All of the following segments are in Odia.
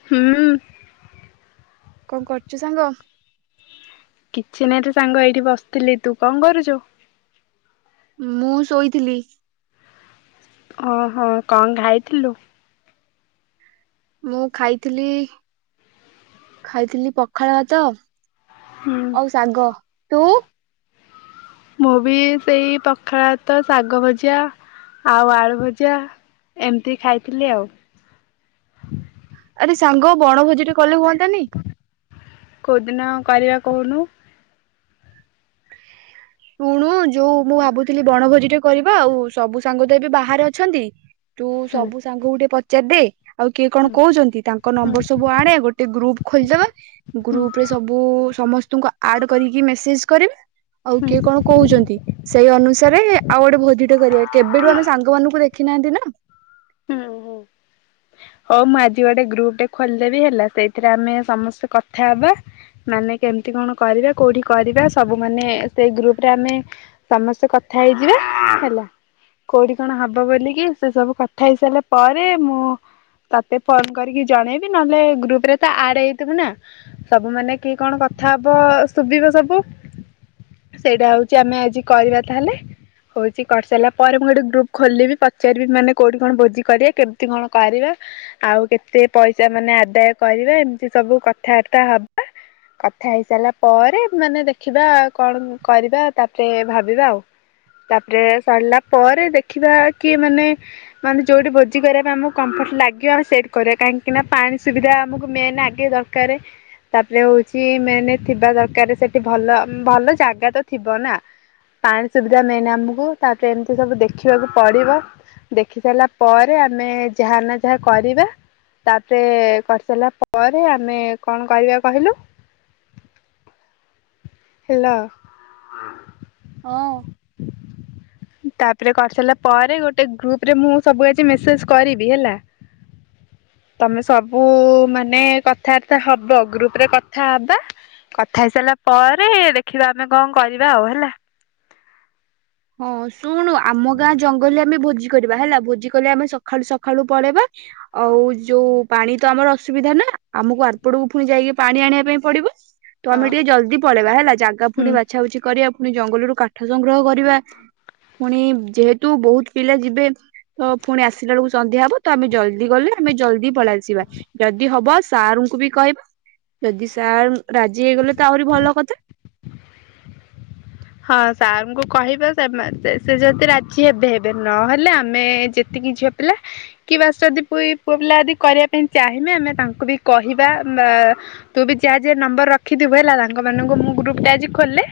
ହୁଁ। କଣ କରୁଛୁ ସାଙ୍ଗ? କିଛି ନାହିଁ ତ ସାଙ୍ଗ ଏଇଠି ବସିଥିଲି। ତୁ କଣ କରୁଛୁ? ମୁଁ ଶୋଇଥିଲି। ଓହୋ। କଣ ଖାଇଥିଲୁ? ମୁଁ ଖାଇଥିଲି ଖାଇଥିଲି ପଖାଳ ଭାତ। ହୁଁ। ଆଉ ଶାଗ। ତୁ? ମୁଁ ବି ସେଇ ପଖାଳ ଭାତ, ଶାଗ ଭଜା ଆଉ ଆଳୁ ଭଜା। ଏମିତି ଖାଇଥିଲି ଆଉ। ଆରେ ସାଙ୍ଗ ବଣଭୋଜି ଟେ କଲେ ହୁଅନ୍ତାନି? କଉଦିନ କରିବା କହୁନୁ? ହ ଶୁଣୁ ଯୋଉ ମୁଁ ଭାବୁଥିଲି ବଣଭୋଜି ଟେ କରିବା ଆଉ ସବୁ ସାଙ୍ଗ ତ ଏବେ ବାହାରେ ଅଛନ୍ତି। ତୁ ହୁଁ ସବୁ ସାଙ୍ଗକୁ ଟିକେ ପଚାରିଦେ ଆଉ କିଏ କଣ ହୁଁ କହୁଛନ୍ତି ତାଙ୍କ ହୁଁ ନମ୍ବର ସବୁ ଆଣେ ଗୋଟେ ଗ୍ରୁପ। ଖୋଲିଦବା ହୁଁ ଗ୍ରୁପରେ ସବୁ ସମସ୍ତଙ୍କୁ ଆଡ କରିକି ମେସେଜ କରିବା। ଆଉ କିଏ କଣ କହୁଛନ୍ତି ସେଇ ଅନୁସାରେ ଆଉ ଗୋଟେ ଭୋଜିଟେ କରିବା କେବେଠୁ ଆମେ ସାଙ୍ଗମାନଙ୍କୁ ଦେ ଖି ନାହାନ୍ତି ନା। ହୁଁ ହୁଁ [inaudible] ହଉ ମୁଁ ଆଜି ଗୋଟେ ଗ୍ରୁପଟେ ଖୋଲିଦେବି ହେଲା। ସେଇଥିରେ ଆମେ ସମସ୍ତେ କଥା ହବା। ମାନେ କେମିତି କଣ କରିବା? କୋଉଠି କରିବା ସବୁ ମାନେ ସେଇ ଗ୍ରୁପରେ ଆମେ ସମସ୍ତେ କଥା ହେଇଯିବେ ହେଲା। କୋଉଠି କଣ ହବ ବୋଲିକି, ସେ ସବୁ କ କଥା ହେଇ ସାରିଲା ପରେ ମୁଁ ତତେ ଫୋନ କରିକି ଜଣେଇବି, ନ ହେଲେ ଗ୍ରୁପରେ ତ ଆଡ୍ ହେଇଥିବୁ ନା। ସବୁ ମାନେ କିଏ କଣ କଥା ହବ ଶୁଭିବ ସବୁ? ସେଇଟା ହଉଛି ଆମେ ଆଜି କରିବା ତା ହେଲେ। କଉଛି କରିସାରିଲା ପରେ ମୁଁ ଗୋଟେ ଗ୍ରୁପ୍ ଖୋଲିବି, ପଚାରିବି ମାନେ କୋଉଠି କଣ ଭୋଜି କରିବା? କେମିତି କଣ କରିବା? ଆଉ କେତେ ପଇସା ମାନେ ଆଦାୟ କରିବା, ଏମିତି ସବୁ କଥାବାର୍ତ୍ତା ହବା? କଥା ହେଇସାରିଲା ପରେ ମାନେ ଦେଖିବା କଣ କରିବା? ତା ପରେ ଭାବିବା ଆଉ। ତା ପରେ ସାରିଲା ପରେ ଦେଖିବା କିଏ ମାନେ ମାନେ ଯୋଉଠି ଭୋଜି କରିବା ପାଇଁ ଆମକୁ କମ୍ଫର୍ଟ ଲାଗିବ ଆଉ ସେଇଠି କରିବା। କାହିଁକିନା ପାଣି ସୁବିଧା ଆମକୁ ମେନ୍ ଆଗେ ଦ ରକାରେ ତା ପରେ ହଉଛି ମେନ୍ ଥିବା ଦରକାର ସେଠି ଭଲ। ଭଲ ଜାଗା ତ ଥିବ ନା। ପାଣି ସୁବିଧା ମେନ୍ ଆମକୁ ତା ପରେ ଏମିତି ସବୁ ଦେଖିବାକୁ ପଡିବ। ଦେଖି ସାରିଲା ପରେ ଆମେ ଯାହା ନା ଯାହା କରିବା। ତା ପେରେ କରିସାରିଲା ପରେ, ଆମେ କଣ କରିବା କହିଲୁ? ହ୍ୟାଲୋ। ହଁ। ତା ପରେ କରିସାରିଲା ପରେ ଗୋଟେ ଗ୍ରୁପରେ ମୁଁ ସବୁ ଆଜି ମେସେଜ କରିବି ହେଲା। ତମେ ସବୁ ମାନେ କଥାବାର୍ତ୍ତା ହବ ଗ୍ରୁପରେ କଥା ହବା। କଥା ହେଇସାରିଲା ପରେ ଦେଖିବା, ଆମେ କଣ କରିବା ଆଉ ହେଲା? ହଁ ଶୁଣୁ ଆମ ଗାଁ ଜଙ୍ଗଲରେ ଆମେ ଭୋଜି କରିବା ହେଲା ଭୋଜି କଲେ ଆମେ ସକାଳୁ ସକାଳୁ ପଳେଇବା। ଆଉ ଯୋଉ ପାଣି ତ ଆମର ଅସୁବିଧା ନା ଆମକୁ ଆରପଟକୁ ପୁଣି ଯାଇକି ପାଣି ଆଣିବା ପାଇଁ ପଡିବ। ତ ହଁ ଆମେ ଟିକେ ଜଲଦି ପଳେଇବା ହେଲା। ଜାଗା ହୁଁ ପୁଣି ବାଛା ବୁଛି କରିବା। ପୁଣି ଜଙ୍ଗଲରୁ କାଠ ସଂଗ୍ରହ କରିବା। ପୁଣି ଯେହେତୁ ବହୁତ ପିଲା ଯିବେ ତ ପୁଣି ଆସିଲା ବେଳକୁ ସନ୍ଧ୍ୟା ହବ। ତ ଆମେ ଜଲ୍ଦି ଗଲେ, ଆମେ ଜଲ୍ଦି ପଳେଇ ଆସିବା। ଯଦି ହବ ସାରଙ୍କୁ ବି କହିବା। ଯଦି ସାର୍ ରାଜି ହେଇଗଲେ ତ ଆହୁରି ଭଲ କଥା। ହଁ ସାର ଙ୍କୁ କହିବା। ସେ ସେ ଯଦି ରାଜି ହେବେ ହେବେ, ନ ହେଲେ ଆମେ ଯେତିକି ଝିଅ ପିଲା କି ବାସ୍ ଯଦି ପୁଇ-ପୁଅ ପିଲା ଯଦି କରିବା ପାଇଁ ଚାହିଁବେ, ଆମେ ତାଙ୍କୁ ବି କହିବା ବା ତୁ ବି ଯାହା ଯାହା ନମ୍ବର ରଖିଥିବୁ ହେଲା, ସାଙ୍ଗମାନଙ୍କୁ ମୁଁ ଗ୍ରୁପଟା ଆଜି ଖୋଲେ।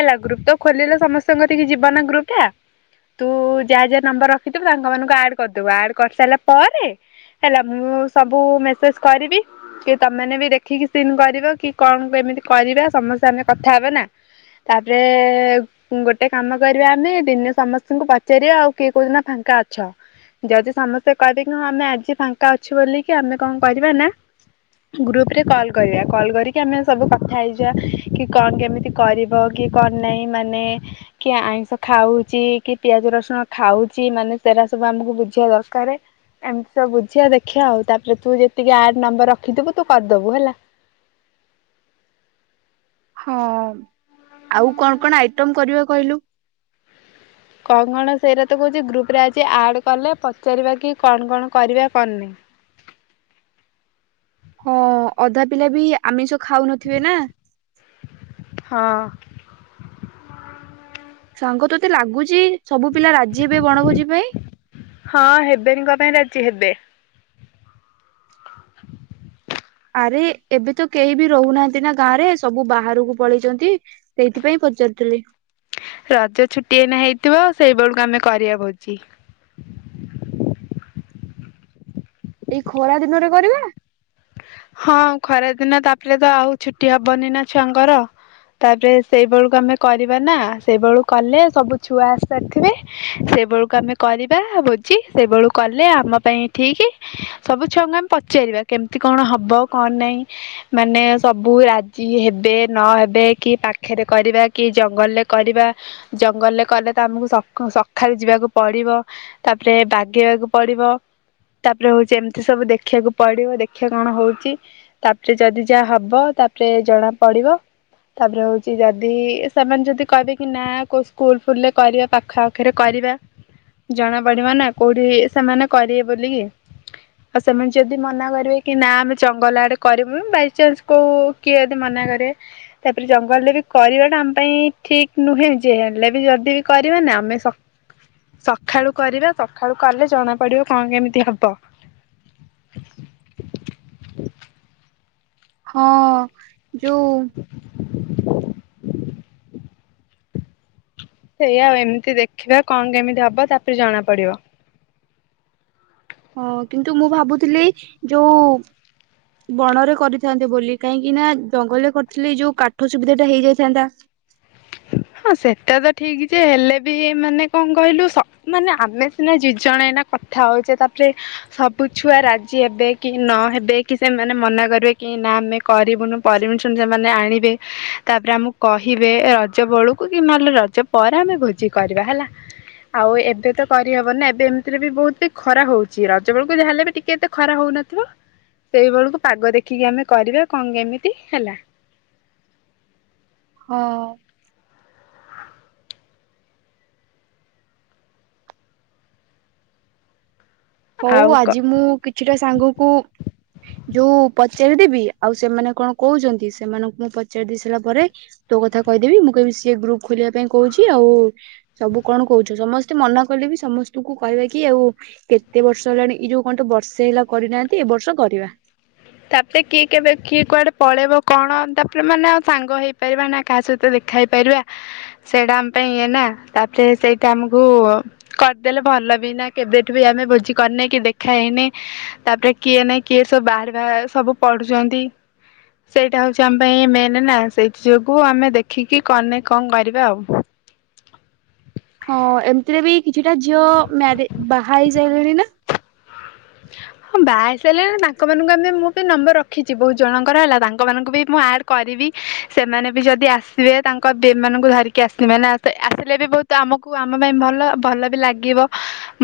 ହେଲା। ଗ୍ରୁପ୍ ତ ଖୋଲିଲେ ସମସ୍ତଙ୍କ କତିକି ଯିବନା ଗ୍ରୁପ ଟା। ତୁ ଯାହା ଯାହା ନମ୍ବର ରଖିଥିବୁ, ତାଙ୍କ ମାନଙ୍କୁ ଆଡ କରିଦବୁ। ଆଡ୍ କରିସାରିଲା ପରେ ହେଲା। ମୁଁ ସବୁ ମେସେଜ କରିବି। କି ତମେ ମାନେ ବି ଦେଖିକି ସିନ୍ କରିବ କି କଣ କେମିତି କରିବା? ସମସ୍ତେ ଆମେ କଥା ହେବେ ନା। ତା ପେରେ ଗୋଟେ କାମ କରିବା, ଆମେ ଦିନେ ସମସ୍ତଙ୍କୁ ପଚାରିବା ଆଉ କିଏ କୋଉ ଦିନ ଫାଙ୍କା ଅଛ? ଯଦି ସମସ୍ତେ କହିବେ କି ହଁ, ଆମେ ଆଜି ଫାଙ୍କା ଅଛୁ, ବୋଲି କି ଆମେ କଣ କରିବା ନା ଗ୍ରୁପରେ କଲ୍ କରିବା। କଲ୍ କରିକି ଆମେ ସବୁ କଥା ହେଇଯିବା କି କଣ କେମିତି କରି ବ କି କଣ ନାହିଁ? ମାନେ କିଏ ଆଇଁଷ ଖାଉଛି କି ପିଆଜ ରସୁଣ ଖାଉଚି ମାନେ ସେରା ସବୁ ଆମକୁ ବୁଝିବା ଦରକାର? ଏମିତି ସବୁ ବୁଝିଆ ଦେଖିବା ଆଉ ତାପରେ ତୁ ଯେତିକି ଆଡ ନମ୍ବର ରଖିଥିବୁ ତୁ କରିଦବୁ ହେଲା। ହଁ ଆଉ କଣ କଣ ଆଇଟମ କରିବା କହିଲୁ? କଣ କଣ ସେଇଟା ତ କହୁଛି ଗ୍ରୁପରେ ଆଜି ଆଡ଼ କଲେ ପଚାରିବା କି କଣ କଣ କରିବା କଣ ନାଇଁ। ହଁ ଅଧା ପିଲା ବି ଆମିଷ ଖାଉନଥିବେ ନା ହଁ। ସାଙ୍ଗ ତୋତେ ଲାଗୁଛି ସବୁ ପିଲା ରାଜି ହେବେ ବଣଭୋଜି ପାଇଁ। ହଁ ହେବେନି କଣ ପାଇଁ ରାଜି ହେବେ। ଆରେ ଏବେ ତ କେହି ବି ରହୁନାହାନ୍ତି ନା ଗାଁ ରେ ସବୁ ବାହାରକୁ ପଳେଇଛନ୍ତି। ସେଇଥିପାଇଁ ପଚାରୁଥିଲି। ରଜଛୁଟି ଏଇନା ହେଇଥିବ ସେଇ ବେଳକୁ ଆମେ କରିଆ ଭୋଜି। ଏଇ ଖରା ଦିନରେ କରିବା। ହଁ ଖରାଦିନ ତାପରେ ତ ଆଉ ଛୁଟି ହବନି ନା ଛୁଆଙ୍କର। ତାପରେ ସେଇ ବେଳକୁ ଆମେ କରିବା ନା ସେଇ ବେଳକୁ କଲେ ସବୁଛୁଆ ଆସି ସାରିଥିବେ। ସେ ବେଳକୁ ଆମେ କରିବା ଭୋଜିି ସେ ବେଳକୁ କଲେ ଆମ ପାଇଁ ଠିକି ସବୁ ଛୁଆଙ୍କୁ ଆମେ ପଚାରିବା କେମିତି କଣ ହବ କଣ ନାହିଁ। ମାନେ ସବୁ ରାଜି ହେବେ ନହେବେ କି ପାଖରେ କରିବା କି ଜଙ୍ଗଲରେ କରିବା ଜଙ୍ଗଲରେ କଲେ ତ ଆମକୁ ସକ ସକାଳୁ ଯିବାକୁ ପଡିବ। ତାପରେ ବାଗେଇବାକୁ ପଡିବ, ତାପରେ ହଉଛି ଏମତି ସବୁ ଦେଖିବାକୁ ପଡିବ। ଦେଖ୍ ଦେକ୍ଷା କଣ ହଉଛି ତାପରେ ଯଦି ଯାହା ହବ ତାପରେ ଜଣା ପଡିବ। ତାପରେ ହଉଛି ଯଦି ସେମାନେ ଯଦି କହିବେ କି ନା କୋଉ ସ୍କୁଲ ଫୁଲରେ କରିବା ପାଖ ଆଖ ପାଖରେ କରିବା ଜଣା ପଡିବ ନା କୋଉଠି ସେମାନେ କରିବେ ବୋଲିକି। ଆଉ ସେମାନେ ଯଦି ମନା କରିବେ। କି ନା ଆମେ ଜଙ୍ଗଲ ଆଡେ କରମୁ ବାଇଚନ୍ସ କୋଉ କିଏ ଯଦି ମନା କରେ। ତାପରେ ଜଙ୍ଗଲରେ ବି କରିବା ଟା ଆମ ପାଇଁ ଠିକ ନୁହେଁ ଯେ ହେଲେ ବି ଯଦି ବି କରିବା ନା ଆମେ ସକ ସଖାଳୁ କରିବା ଶଖାଳୁ କଲେ ଜଣା ପଡିବ କଣ କେମିତି ହବ। ହଁ ଯୋଉ ସେଇଆ ଆଉ ଏମିତି ଦେଖିବା କଣ କେମିତି ହବ ତାପରେ ଜଣା ପଡିବ। ହଁ କିନ୍ତୁ ମୁଁ ଭାବୁଥିଲି ଯୋଉ ବଣରେ କରିଥାନ୍ତେ ବୋଲି କାହିଁକି ନା ଜଙ୍ଗଲରେ କରିଥିଲେଇ ଯୋଉ କାଠ ସୁବିଧା ଟା ହେଇଯାଇଥାନ୍ତା। ହଁ ସେଟା ତ ଠିକ ଯେ ହେଲେ ବି ମାନେ କଣ କହିଲୁ ମାନେ ଆମେ ସିନା ଯୁଜଣା ଏଇନା କଥା ହଉଛେ ତାପରେ ସବୁ ଛୁଆ ରାଜି ହେବେ କି ନ ହେବେ କି ସେମାନେ ମନା କରିବେ କି ନା ଆମେ କରିବୁନୁ ପରିମିଶନ ସେମାନେ ଆଣିବେ ତାପରେ ଆମକୁ କହିବେ ଏ ରଜ ବେଳକୁ କି ନହେଲେ ରଜ ପରେ ଆମେ ଭୋଜି କରିବା ହେଲା। ଆଉ ଏବେ ତ କରିହବ ନା ଏବେ ଏମିତିରେ ବି ବହୁତ ଖରାହଉଛି ରଜ ବେଳକୁ ଯାହା ହେଲେ ବି ଟିକେ ଖରା ହଉନଥିବ ସେଇ ବେଳକୁ ପାଗଦେଖିକି ଆମେ କରିବା କଣ କେମିତି ହେଲା। ହଁ। ହଉ ଆଉ କ ଆଜି ମୁଁ କିଛିଟା ସାଙ୍ଗ କୁ ଯୋଉ ପଚାରିଦେବି ଆଉ ସେମାନେ କଣ କହୁଛନ୍ତି ସେମାନଙ୍କୁ ମୁଁ ପଚାରି ଦେଇ ସାରିଲା ପରେ ତୋ କଥା କହିଦେବି ମୁଁ କହିବି ସିଏ ଗ୍ରୁପ ଖୋଲିବା ପାଇଁ କହୁଛି ଆଉ ସବୁ କଣ କହୁଛ ସମସ୍ତେ ମନା କଲେ ବି ସମସ୍ତଙ୍କୁ କହିବା କି ଆଉ କେ ଏତେବର୍ଷ ହେଲାଣି ଏଇଯୋଉ କଣ ତ ବର୍ଷେ ହେଲା କରିନାହାନ୍ତି ଏ ବର୍ଷ କରିବା। ତାପରେ କିଏ କେବେ କିଏ କୁଆଡେ ପଳେଇବ କଣ ତାପରେ ମାନେ ଆଉ ସାଙ୍ଗ ହେଇପାରିବ ନାହି। କାହା ସହିତ ଦେଖାହେଇପାରିବା ସେଇଟା ଆମ ପାଇଁ ଇଏ ନା ତାପରେ ସେଇଟା ଆମକୁ କରିଦେଲେ ଭଲବି ନା କେବେଠୁ ବି ଆମେ ଭୋଜିକରିନେ କି ଦେଖାହେଇନେ। ତାପରେ କିଏ ନାଇଁ କିଏ ସବୁ ବାହାର ବାହା ସବୁ ପଢୁଛନ୍ତି। ସେଇଟା ହେଉଛି ଆମ ପାଇଁ ମେନ୍ ନା ସେଇଥି ଯୋଗୁଁ ଆମେ ଦେଖିକି କଣ ନାଇ କଣ କରିବା ଆଉ। ହଁ ଏମିତିରେ ବି କିଛିଟା ଝିଅ-ଅ-ଅ ମ୍ୟାରେ ବାହା ହେଇ ସାଇଲେଣି ନା? [inaudible] ହଁ ବାହା ହେଇ ସାଲେନି ତାଙ୍କମାନଙ୍କୁ ଆମେ ମୁଁ ବି ନମ୍ବର ରଖିଛି ବହୁତ ଜଣଙ୍କର ହେଲା ତାଙ୍କମାନଙ୍କୁ ବି ମୁଁ ଆଡ୍ କରିବି ସେମାନେ ବି ଯଦି ଆସିବେ ତାଙ୍କ ବେବ୍ ମାନଙ୍କୁ ଧରିକି ଆସିବେ ନା ଆସ୍ ଆସିଲେ ବି ବହୁତ ତ ଆମକୁ ଆମ ପାଇଁ ଭଲ ଭଲ ବି ଲାଗିବ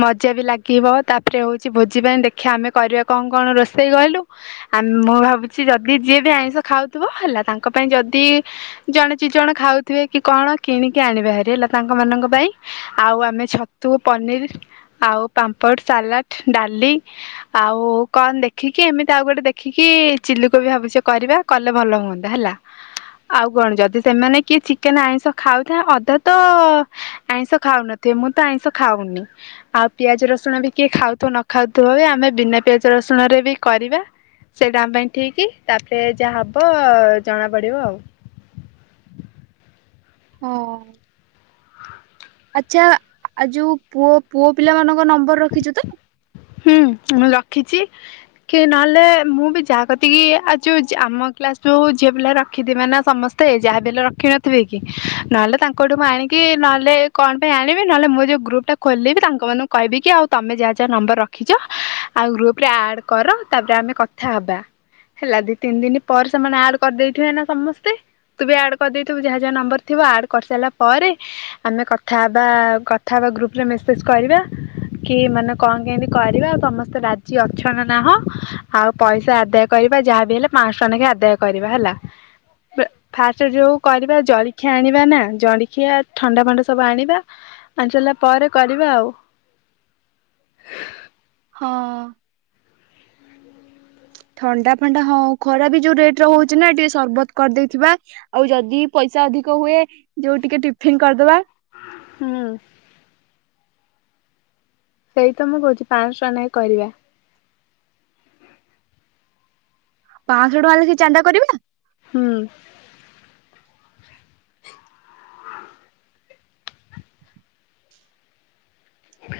ମଜା ବି ଲାଗିବ ତାପରେ ହଉଛି ଭୋ ଜି ପାଇଁ ଦେଖିବା ଆମେ କରିବା କଣ କଣ ରୋଷେଇ କହିଲୁ? ଆମ୍ ମୁଁ ଭାବୁଛି ଯଦି ଯିଏ ବି ଆଇଁଷ ଖାଉଥିବ ହେଲା ତାଙ୍କ ପାଇଁ ଯଦି-ଇ-ଇ ଜଣେ ଚି ଜଣ ଖାଉଥିବେ କି କଣ କିଣିକି ଆଣିବେ ହାରି ହେଲା ତାଙ୍କ ମାନଙ୍କ ପାଇଁ। ଆଉ ଆମେ ଛତୁ, ପନିର, ଆଉ ପାମ୍ପଡ଼, ସାଲାଡ଼ ଡାଲି ଆଉ-ଉ-ଉ କଣ ଦେଖିକି ଏମିତି ଆଉ ଗୋଟେ ଦେଖିକି-ଇ-ଇ ଚିଲି କୋବି ଭାବୁଛି କରିବା କଲେ ଭଲ ହୁଅନ୍ତା ହେଲା। ଆଉ କଣ ଯଦି ସେମାନେ କିଏ ଚିକେନ ଆଇଁଷ ଖାଉଥାଏ ଅଧା ତ-ଅ-ଅ-ଅ ଆଇଁଷ ଖାଉନଥିବେ ମୁଁ ତ ଆଇଁଷ ଖାଉନି ଆଉ ପିଆଜ, ରସୁଣ ବି କିଏ ଖାଉଥ ନ ଖାଉଥୁବ ବି ଆମେ ବିନା ପିଆଜ ରସୁଣ ରେ ବି କରିବା। ସେଇଟା ଆମ ପାଇଁ ଠିକ ତାପରେ ଯାହା ହବ-ଅ-ଅ-ଅ ଜଣା ପଡିବ। ହଁ। ଆଚ୍ଛା ଆ ଯୋଉ ପୁଅ ପୁଅ ପିଲାମାନାନଙ୍କ ନମ୍ବର ରଖିଛୁ ତ? ହୁଁ ମୁଁ ରଖିଛି। କି ନହେଲେ ମୁଁ ବି ଯାହା କତିକିି ଆ ଯୋଉ ଆମ କ୍ଲାସ ଯୋଉ ଝିଅ ପିଲା ରଖିଥିବେ ନା ସମ ତେ ଯାହା ବି ହେଲେ ରଖିନଥିବେ କି ନହେଲେ ତାଙ୍କଠୁ ମୁଁ ଆଣିକି ନହେଲେ କଣ ପାଇଁ ଆଣିବି ନହେଲେ ମୁଁ ଯୋଉ ଗ୍ରୁପ୍ ଟା ଖୋଲିବି ତାଙ୍କ ମାନଙ୍କୁ କହିବି କି ଆଉ ତମେ ଯାହା ଯାହା ନମ୍ବର ରଖ ରଖିଛ ଆଉ ଗ୍ରୁପରେ ଆଡ କର ତାପରେ ଆମେ କଥା ହବା। ହେଲା ଦି ତିନି ଦିନ ପରେ ସେମାନେ ଆଡ କରିଦେଇଥିବେ ନା ସମସ୍ତେ। ତୁ ବି ଆଡ କରିଦେଇଥିବୁ ଯାହା ଯାହା ନମ୍ବର ଥିବ ଆଡ କରି ସାରିଲା ପରେ ଆମେ କଥା ହେବା-ଆ-ଆ କଥା ହବା ଗ୍ରୁପ ରେ ମେସେଜ କରିବା କି ମାନେ କଣ କେମତି କରିବା ଆଉ ସମସ୍ତେ ରାଜି ଅଛ ନା ନାହଁ ଆଉ ପଇସା ଆଦାୟ କରିବା ଯାହାବି ହେଲେ ପାଁଶହ ଟଙ୍କା ଲେଖେ ଆଦାୟ କରିବା ହେଲା। ହଁ ପ୍ର ଫାଷ୍ଟ ରେ ଯୋଉ କରିବା ଜଳଖିଆ ଆଣିବା ନା ଜଳଖିଆ ଥଣ୍ଡା ଫଣ୍ଡା ସବୁ ଆଣିବା। ଆଣିଚାଇଲା ପରେ କରିବା ଆଉ। ହଁ। ଥଣ୍ଡା ଫଣ୍ଡା ହଁ ଖରା ବି ଯୋଉ ରେଟରେ ହଉଛି ନା ଟିକେ ସରବତ କରିଦେଇଥିବା। ଆଉ ଯଦି ପଇସା ଅଧିକ ହୁଏ ଯୋଉ ଟିକେ ଟିଫିନ କରିଦବା। ହୁଁ। ସେଇ ତ ମୁଁ କହୁଛି ପାଆଁଶହ ଟଙ୍କା ନାଇ କରିବା। ପାଆଁ ଶହ ଟଙ୍କା ଲେଖେ ଚାନ୍ଦା କରିବା? ହୁଁ। ହ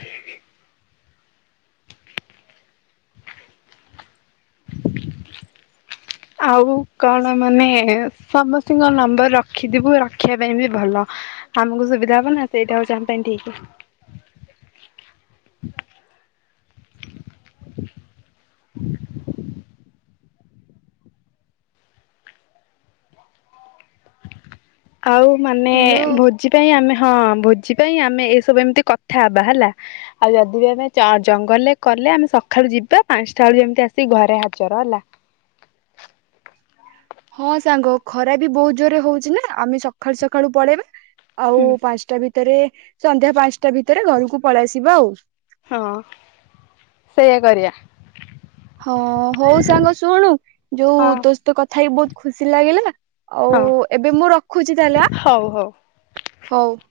ଆଉ କଣ ମାନେ-ଏ-ଏ ସମସ୍ତଙ୍କ ନମ୍ବର ରଖିଥିବୁ ରଖିବା ପାଇଁ ବି ଭଲ। ଆମକୁ ସୁବିଧା ହବ ନା ସେଇଟା ହଉଛି ଆମ ପାଇଁ ଠିକ୍। ଆଉ ମାନେ-ଏ-ଏ ହ୍ୟାଲୋ ଭୋଜି ପାଇଁ ଆମେ ହଁ ଭୋଜି ପାଇଁ ଆମେ ଏସବୁ ଏମିତି କଥା ହବା ହେଲା। ଆଉ ଯଦି ବି ଆମେ ଜ ଜଙ୍ଗଲରେ କଲେ ଆମେ ସକାଳୁ ଯିବା ପାଞ୍ଚଟା ବେଳୁ ଯେମିତି ଆସିକି ଘରେ ହାଜର ହେଲା। ହଁ ସାଙ୍ଗ ଖରା ବି ବୋହୁତ ଜୋରରେ ହୋଉଛି ନା ଆମେ ସଖାଳୁ ସଖାଳୁ ପଳେଇବା। ଆଉ ହୁଁ ପାନ୍ଟା ଭିତରେ ସନ୍ଧ୍ୟା ପାନ୍ଟା ଭିତରେ ଘରୁକୁ ପଳେଇ ଆସିବା ଆଉ। ହଁ ସେୟା କରିଆ। ହଁ ହୋଉ ସାଙ୍ଗ ଶୁଣୁ ଯୋଉ ହଁ ତୋ ସଇତ କଥା ହେଇକି ବୋହୁତ ଖୁସି ଲାଗିଲା। ଆଉ ହଁ ଏବେ ମୁଁ ରଖୁଚି ତାହେଲେ ଆଁ ହଉ ହଉ। ହୋଉ।